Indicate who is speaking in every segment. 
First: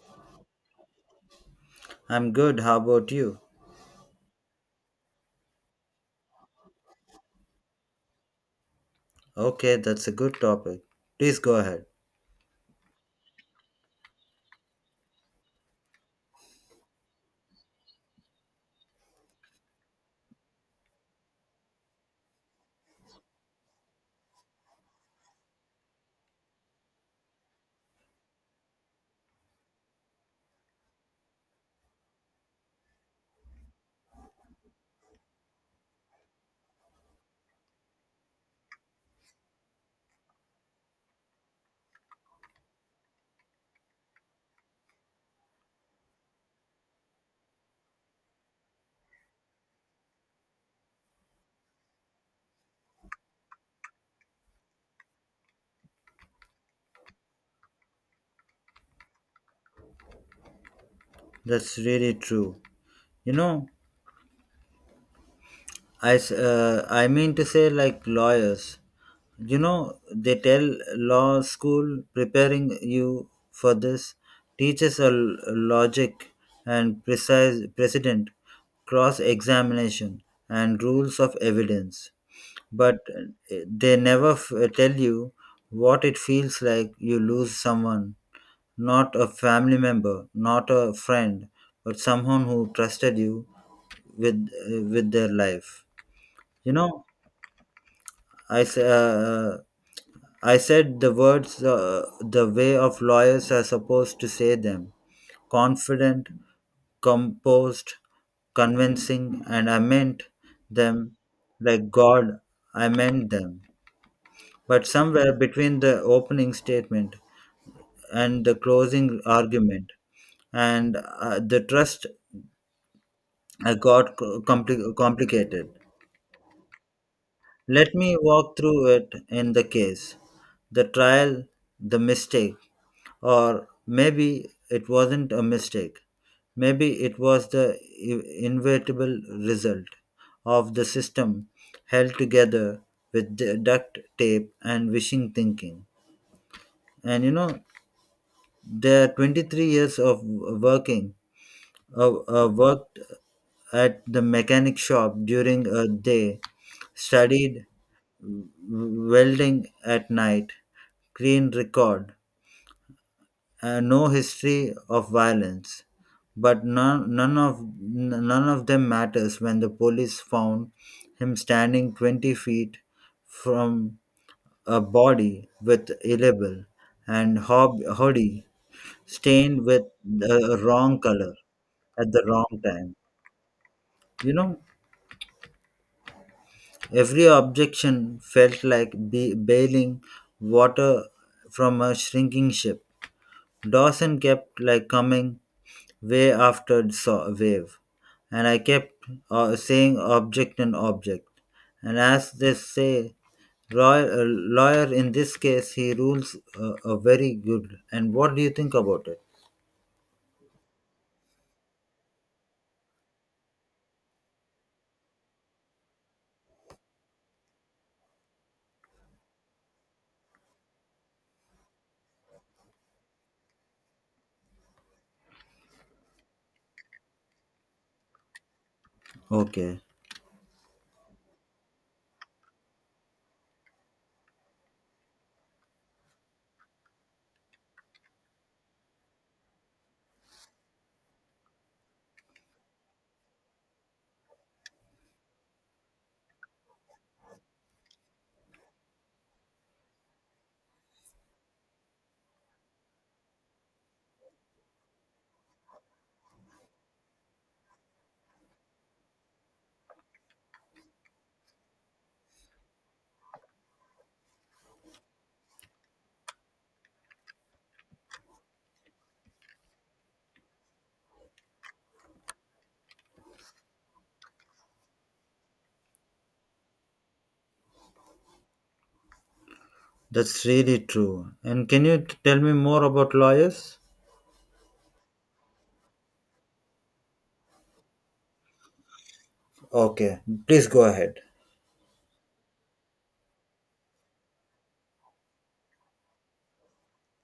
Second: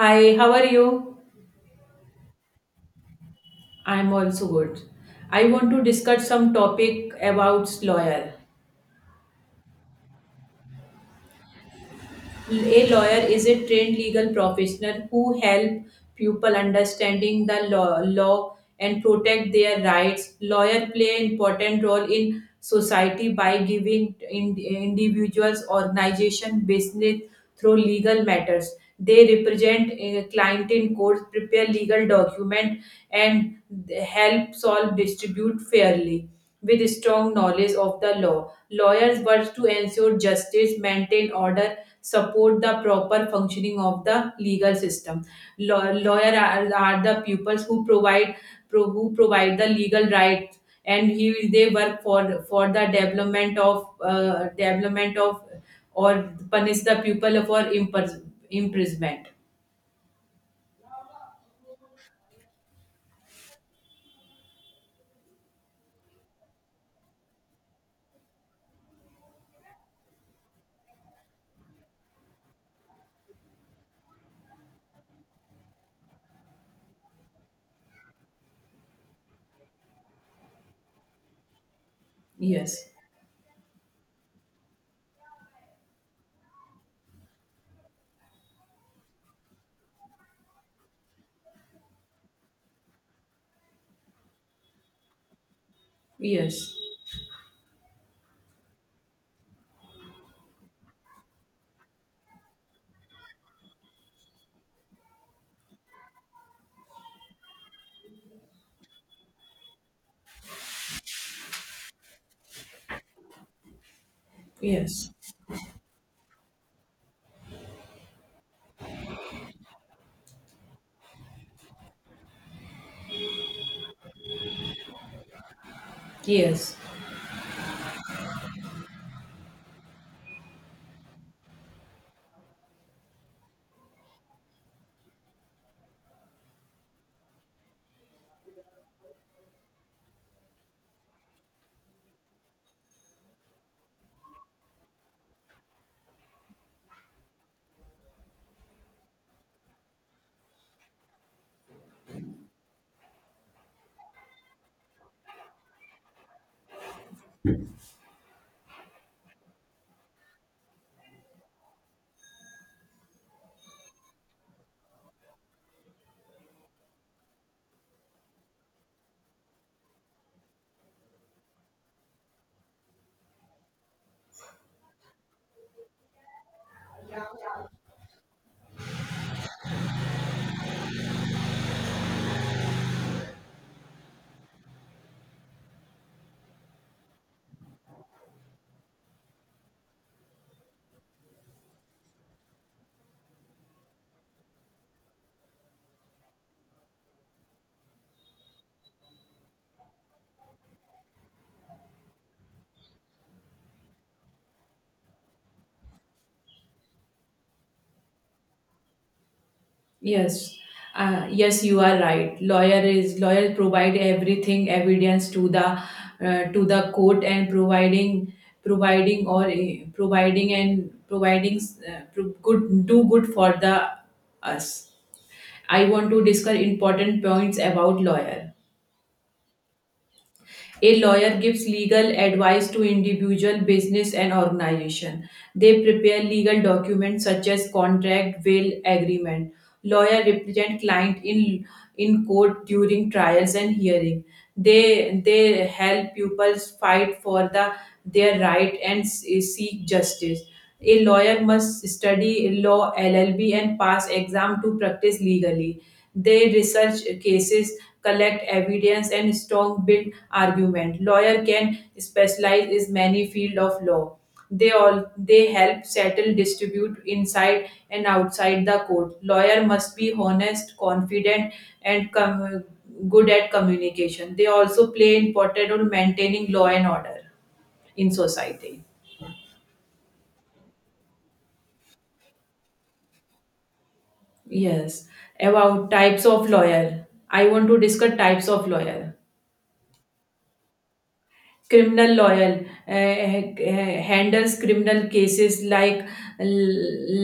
Speaker 1: Hi, how are you?
Speaker 2: I'm good. How about you?
Speaker 1: I'm also good. I want to discuss some topic about lawyer.
Speaker 2: Okay, that's a good topic. Please go ahead.
Speaker 1: A lawyer is a trained legal professional who help people understanding the law, law and protect their rights. Lawyer play an important role in society by giving in, individuals, organization, business through legal matters. They represent a client in court, prepare legal document, and help solve distribute fairly with strong knowledge of the law. Lawyers work to ensure justice, maintain order, support the proper functioning of the legal system. Lawyer are the pupils who provide who provide the legal rights, and he they work for the development of or punish the pupil for imprisonment.
Speaker 2: That's really true. You know, I mean to say, like, lawyers. You know, they tell law school preparing you for this teaches logic and precise precedent, cross examination and rules of evidence.
Speaker 1: Yes,
Speaker 2: But they never tell you what it feels like you lose someone. Not a family member, not a friend, but someone who trusted you with their life. You
Speaker 1: yes,
Speaker 2: know, I s- uh, uh, I said the words the way of lawyers are supposed to say them: confident, composed, convincing, and I meant them like God. I meant them, but
Speaker 1: yes,
Speaker 2: somewhere between the opening statement and the closing argument and the trust got complicated.
Speaker 1: yes.
Speaker 2: Let me walk through it: in the case, the trial, the mistake, or maybe it wasn't a mistake. Maybe it was the inevitable result of the system held together with the duct tape and wishing thinking. And you know, there are 23 years of working worked at the mechanic shop during a day, studied welding at night, clean record, no history of violence. But none of them matters when the police found him standing 20 feet from a body with a label and hoodie stained with the wrong color at the wrong time. You know, every objection felt like bailing water from a shrinking ship. Dawson kept like coming wave after wave, and I kept saying object and object. And as they say, Roy, lawyer in this case, he rules very good. And what do you think about it?
Speaker 1: Yes, yes, you are right. Lawyer is lawyers provide everything evidence to the court and providing providing or providing and providing good do good for the us. I want to discuss important points about lawyer.
Speaker 2: Okay,
Speaker 1: A lawyer gives legal advice to individual, business and organization. They prepare legal documents such as contract, will, agreement. Lawyer represent client in court during trials and hearing. They help pupils fight for the their right and seek justice. A lawyer must study law LLB and pass exam to practice legally. They research cases collect evidence and strong build argument. Lawyer can specialize in many field of law. They all they help settle dispute inside and outside the court. Lawyer must be honest, confident, and good at communication. They also play important role maintaining law and order in society.
Speaker 2: that's really true. And can you tell me more about lawyers?
Speaker 1: Yes, about types of lawyer. I want to discuss types of lawyer.
Speaker 2: Okay, please go ahead.
Speaker 1: Criminal lawyer handles criminal cases like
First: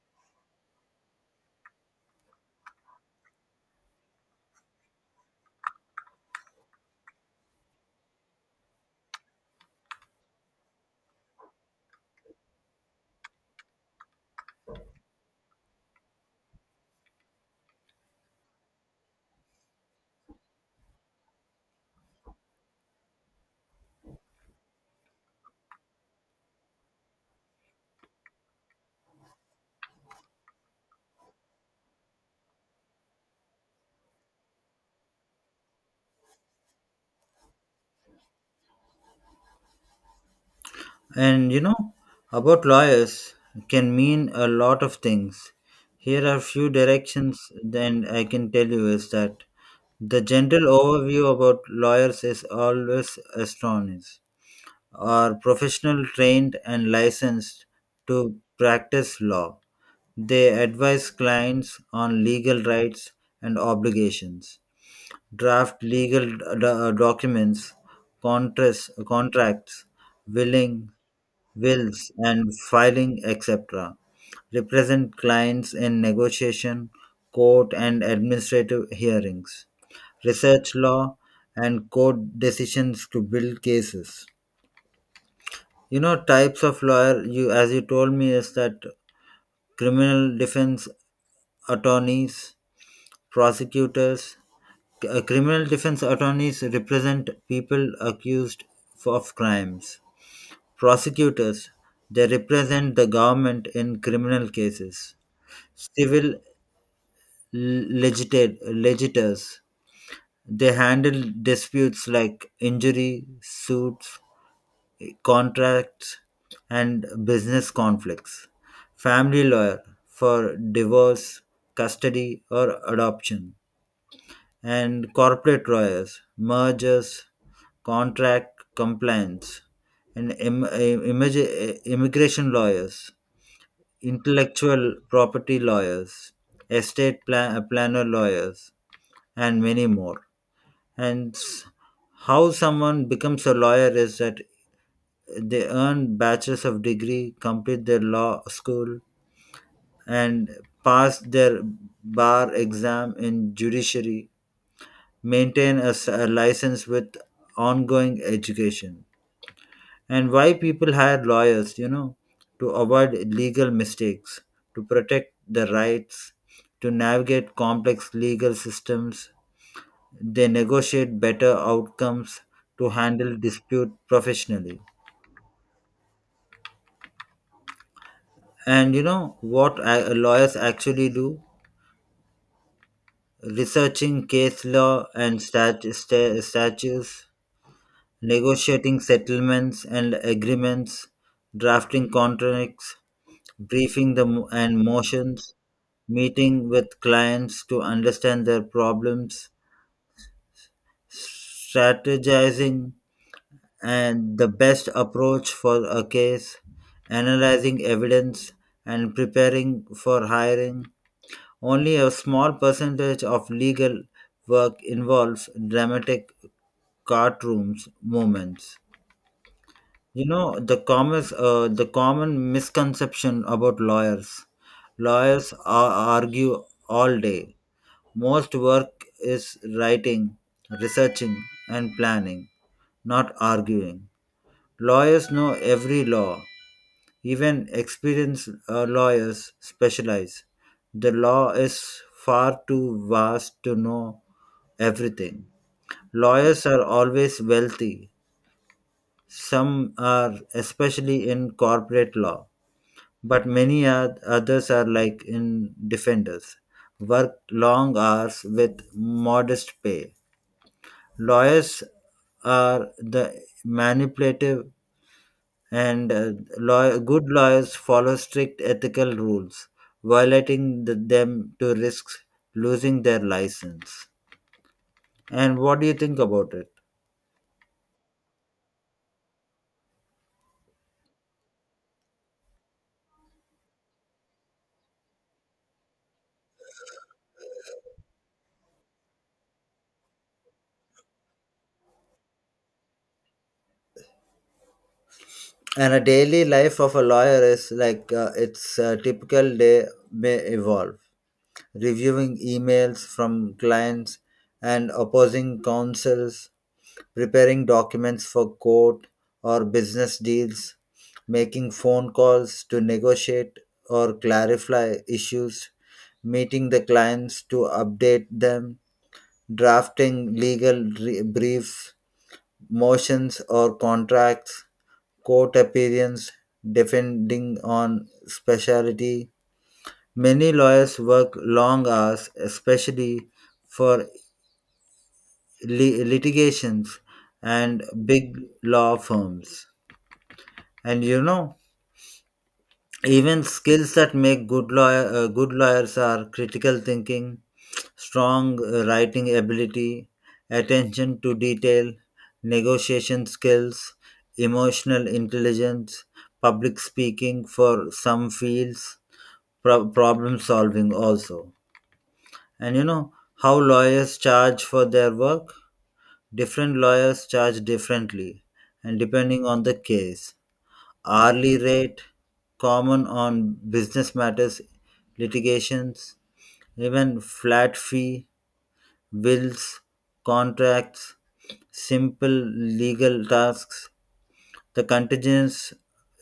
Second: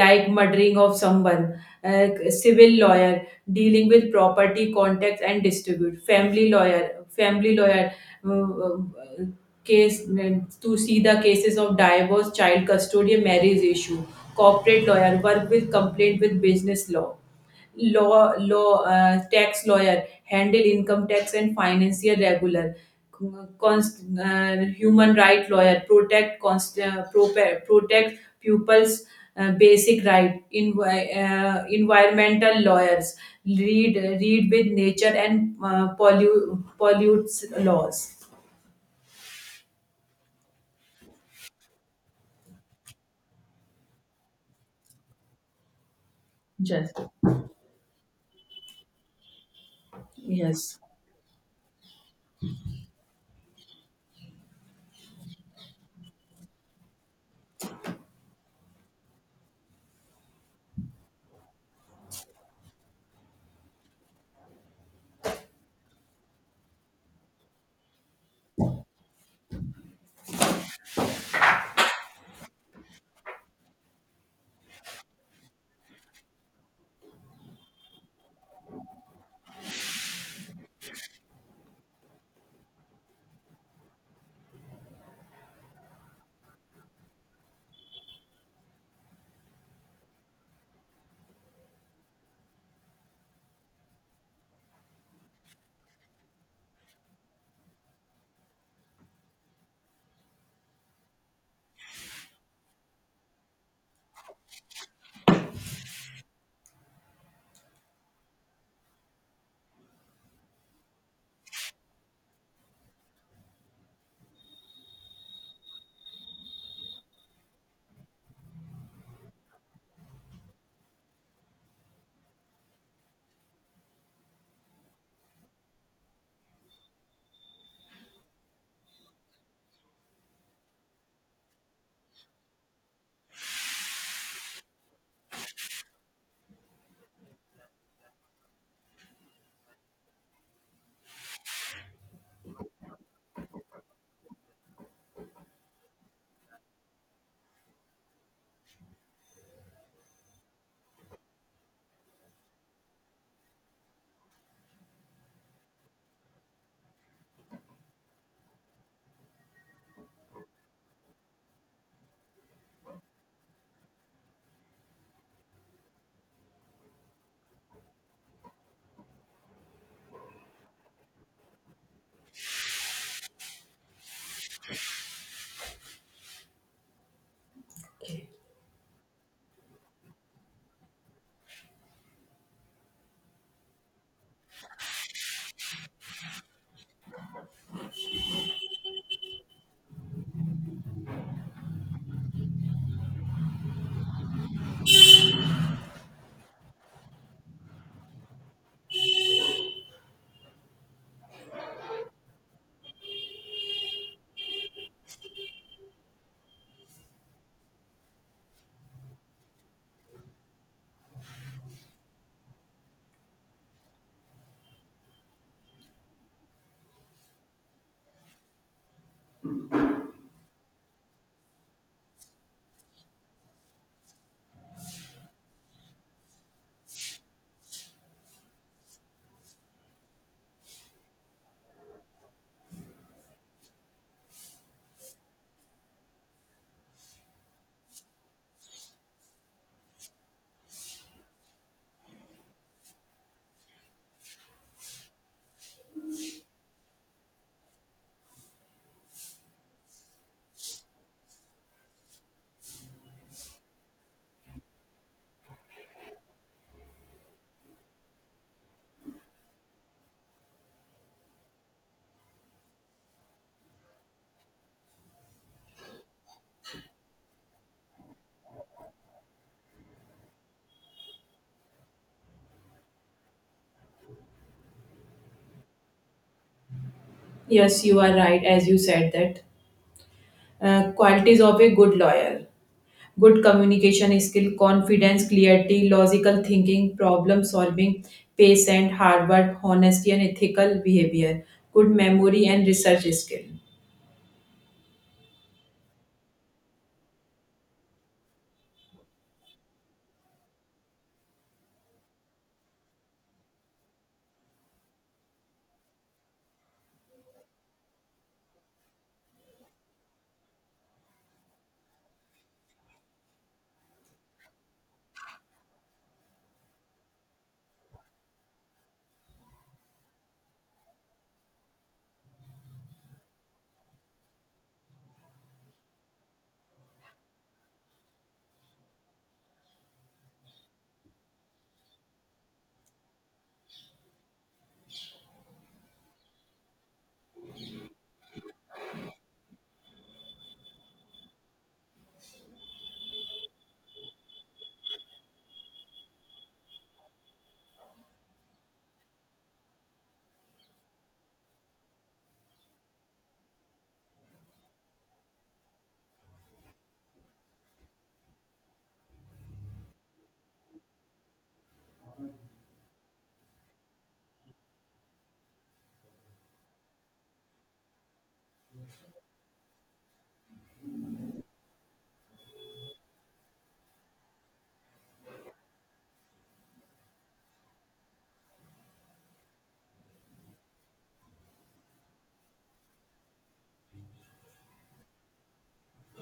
Speaker 1: like murdering of someone. Civil lawyer dealing with property contacts and distribute. Family lawyer uh, uh, case to see the cases of divorce, child custody, marriage issue. Corporate lawyer work with complaint with business law. Tax lawyer handle income tax and financial regular. Human right lawyer protect protect pupils basic right. Environmental lawyers read with nature and pollutes laws.
Speaker 2: And you know, about lawyers can mean a lot of things. Here are few
Speaker 1: Yes.
Speaker 2: directions then I can tell you is that the general
Speaker 1: Yes.
Speaker 2: overview about lawyers is always astonished. Are professional trained and licensed to practice law. They advise clients on legal rights and obligations, draft legal documents, contracts, willing wills, and filing, etc. Represent clients in negotiation, court, and administrative hearings. Research law and court decisions to build cases. You know, types of lawyer, you as you told me, is that criminal defense attorneys, prosecutors. Criminal defense attorneys represent people accused of crimes. Prosecutors, they represent the government in criminal cases. Civil legit- legitors, they handle disputes like injury suits, contracts, and business conflicts. Family lawyer for divorce, custody, or adoption, and corporate lawyers, mergers, contract compliance, and immigration lawyers, intellectual property lawyers, estate planner lawyers, and many more. And s- how someone becomes a lawyer is that they earn bachelor's of degree, complete their law school, and pass their bar exam in judiciary, maintain a license with ongoing education. And why people hire lawyers, you know, to avoid legal mistakes, to protect the rights, to navigate complex legal systems. They negotiate better outcomes to handle dispute professionally.
Speaker 1: Okay.
Speaker 2: And you know what lawyers actually do? Researching case law and statutes, negotiating settlements and agreements, drafting contracts, briefing the mo- and motions, meeting with clients to understand their problems, strategizing and the best approach for a case, analyzing evidence and preparing for hiring. Only a small percentage of legal work involves dramatic courtrooms moments. You know, the common misconception about lawyers. Lawyers argue all day. Most work is writing, researching, and planning, not arguing. Lawyers know every law. Even experienced lawyers specialize. The law is far too vast to know everything. Lawyers are always wealthy. Some are, especially in corporate law, but many others are like in defenders, work long hours with modest pay. Lawyers are the manipulative and good lawyers follow strict ethical rules, violating them to risk losing their license. And what do you think about it?
Speaker 1: Yes, you are right as you said that qualities of a good lawyer. Good communication skill, confidence, clarity, logical thinking, problem solving, patient, hard work, honesty, and ethical behavior. Good memory and research skill.
Speaker 2: And a daily life of a lawyer is like its typical day may evolve reviewing emails from clients and opposing counsels, preparing documents for court or business deals, making phone calls to negotiate or clarify issues, meeting the clients to update them, drafting legal briefs, motions or contracts, court appearance, defending on specialty. Many lawyers work long hours, especially for litigations and big law firms. And you know, even skills that make good lawyers are critical thinking, strong writing ability, attention to detail, negotiation skills, emotional intelligence, public speaking for some fields, problem solving also. And you know how lawyers charge for their work? Different lawyers charge differently and depending on the case. Hourly rate, common on business matters, litigations, even flat fee, wills, contracts, simple legal tasks. The contingency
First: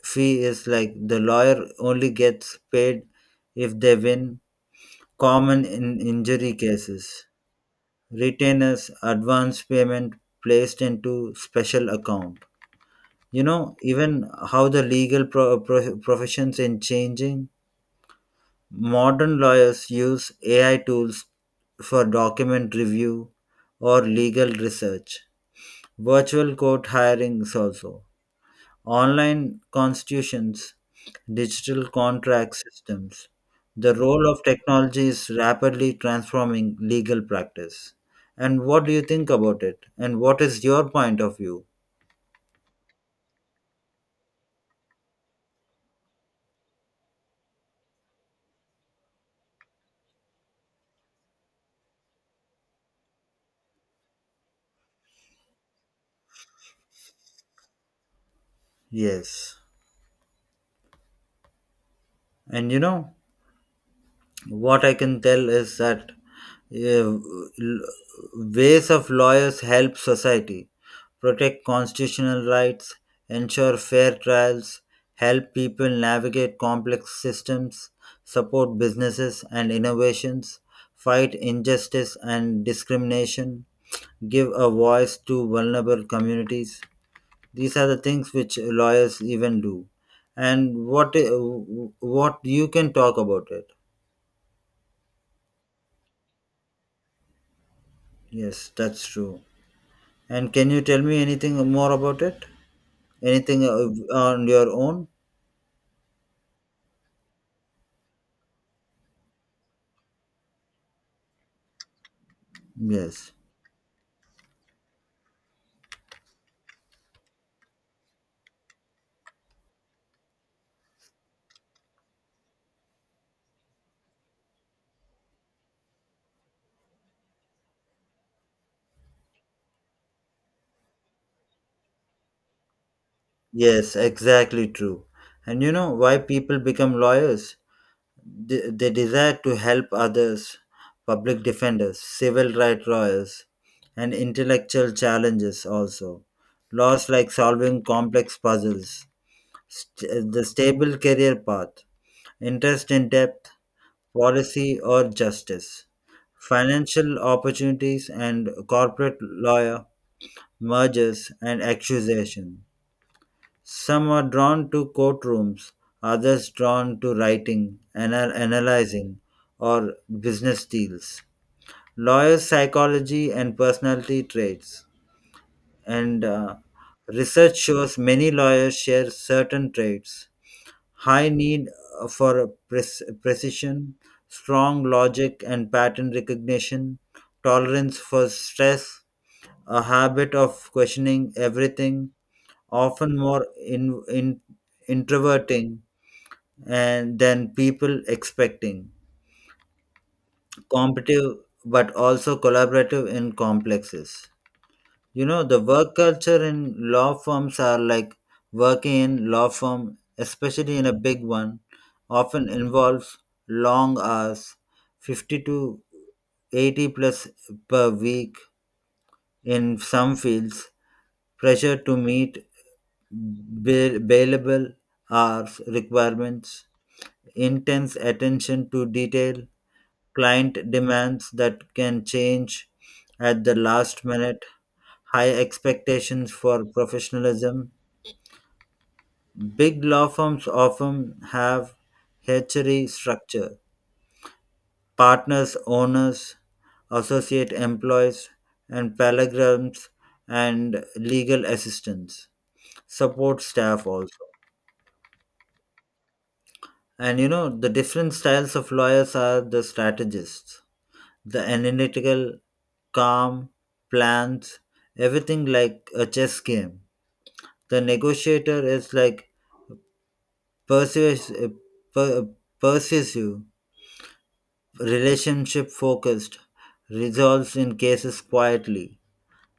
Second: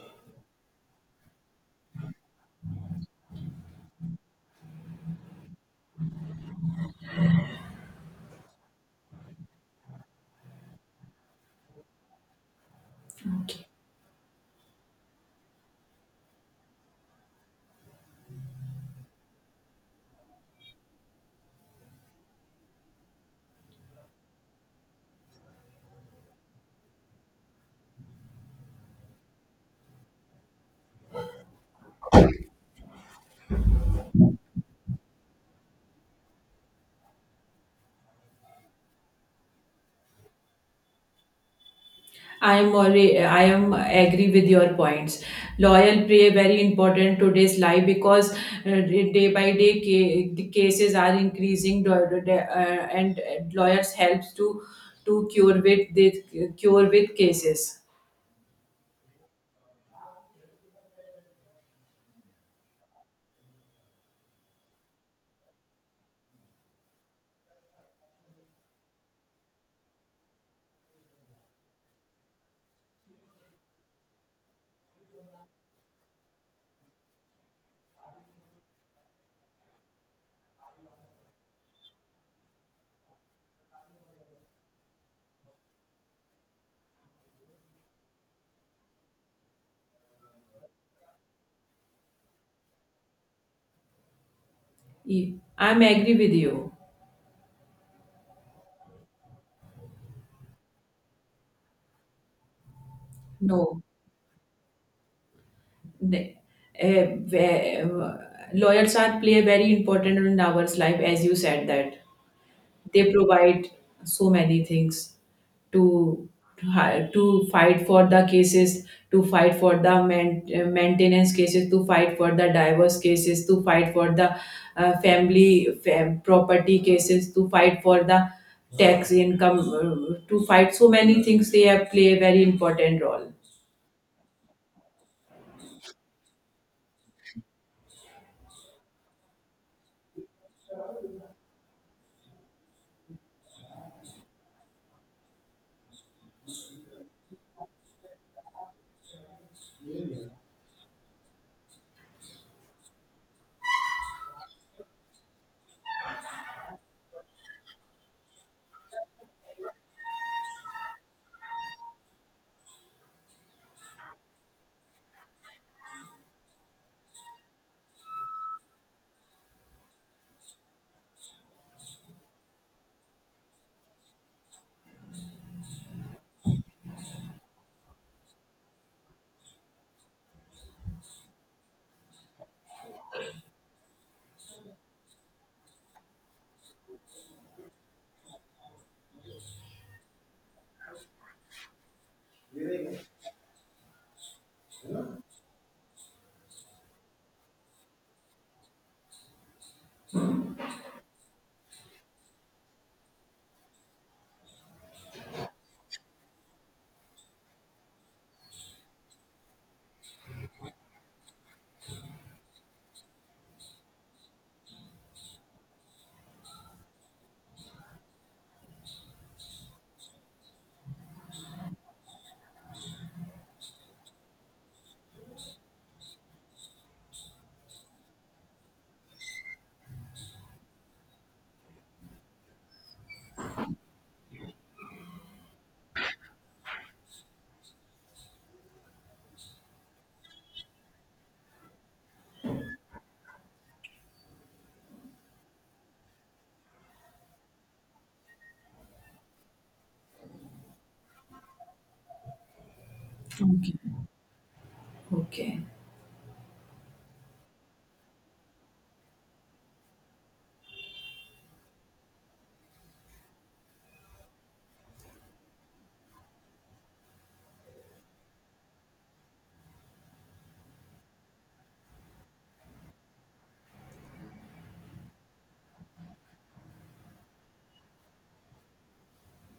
Speaker 2: fee is like the lawyer only gets paid if they win, common in injury cases. Retainers, advance payment placed into special account. You
Speaker 1: Okay.
Speaker 2: know even how the legal professions in changing, modern lawyers use AI tools for document review or legal research, virtual court hirings also, online constitutions, digital contract systems. The role of technology is rapidly transforming legal practice. And what do you think about it? And what is your point of view?
Speaker 1: I am already, I am agree with your points. Loyal play very important today's life because day by day the cases are increasing and lawyers helps to cure with cases.
Speaker 2: Yes. And you know, what I can tell is that uh, ways of lawyers help society: protect constitutional rights, ensure fair trials, help people navigate complex systems, support businesses and innovations, fight injustice and discrimination, give a voice to vulnerable communities. These are the things which lawyers even do. And what you can talk about it?
Speaker 1: E, I am agree with you.
Speaker 2: Yes, that's true. And can you tell me anything more about it? Anything
Speaker 1: No.
Speaker 2: on your own?
Speaker 1: Ne- eh, ve- uh, Lawyers are play a very important role in our life as you said that they
Speaker 2: Yes.
Speaker 1: provide so many things to to fight for the cases, to fight for the maintenance cases, to fight for the divorce cases, to fight for the property cases, to fight for the tax income, to fight so many things. They have play a very important role.
Speaker 2: Yes, exactly true. And you know why people become lawyers? They desire to help others, public defenders, civil rights lawyers, and intellectual challenges also. Laws like solving complex puzzles, the stable career path, interest in depth, policy, or justice. Financial opportunities and corporate lawyer, mergers and accusation. Some are drawn to courtrooms, others drawn to writing, analyzing, or business deals. Lawyers' psychology and personality traits. And research shows many lawyers share certain traits: high need uh, for precision, strong logic and pattern recognition, tolerance for stress, a habit of questioning everything, often more in introverting and than people expecting, competitive but also collaborative in complexes. You know the work culture in law firms are like working in law firm, especially in a big one, often involves long hours, 50 to 80 plus per week in some fields, pressure to meet bailable hours requirements, intense attention to detail, client demands that can change at the last minute, high expectations for professionalism. Big law firms often have hierarchy structure. Partners, owners, associate employees, and paralegals and legal assistants, support
Speaker 1: Okay,
Speaker 2: staff also.
Speaker 1: okay.
Speaker 2: And you know, the different styles of lawyers are the strategists, the analytical, calm, plans, everything like a chess game. The negotiator is like persuas- uh, per- uh, persuasive, relationship focused, resolves in cases quietly.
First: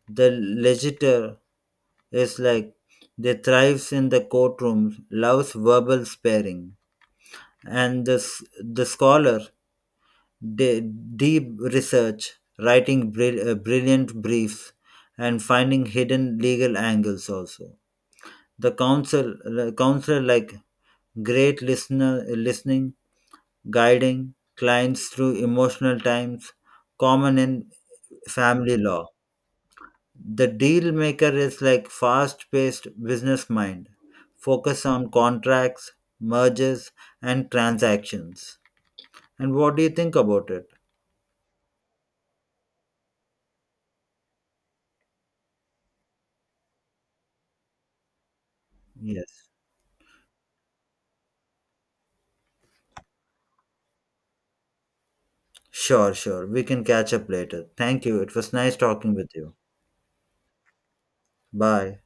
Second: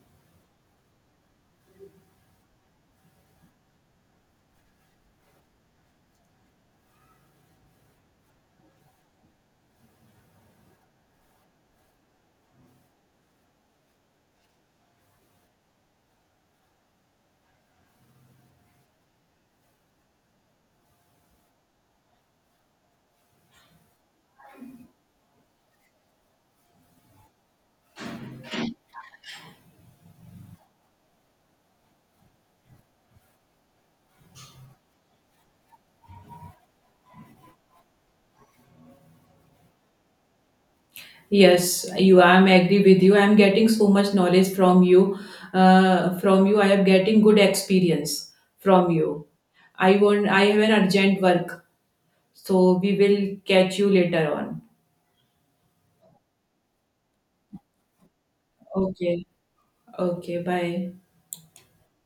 Speaker 2: The legitor is like they thrives in the courtroom, loves verbal sparing, and the scholar, de- deep research, writing brilliant briefs, and finding hidden legal angles also. The counsel, counselor like great listener, listening, guiding clients through emotional times, common in family law. The deal maker is like fast paced business mind, focus on contracts, mergers, and transactions. And what do you think about it?
Speaker 1: Yes, you. I'm agree with you. I'm getting so much knowledge from you. From you, I am getting good experience from you.
Speaker 2: Yes.
Speaker 1: I won't. I have an urgent work, so we will catch you later on.
Speaker 2: Sure, sure. We can catch up later. Thank you. It was nice talking
Speaker 1: Okay.
Speaker 2: with you.
Speaker 1: Okay. Bye.
Speaker 2: Bye.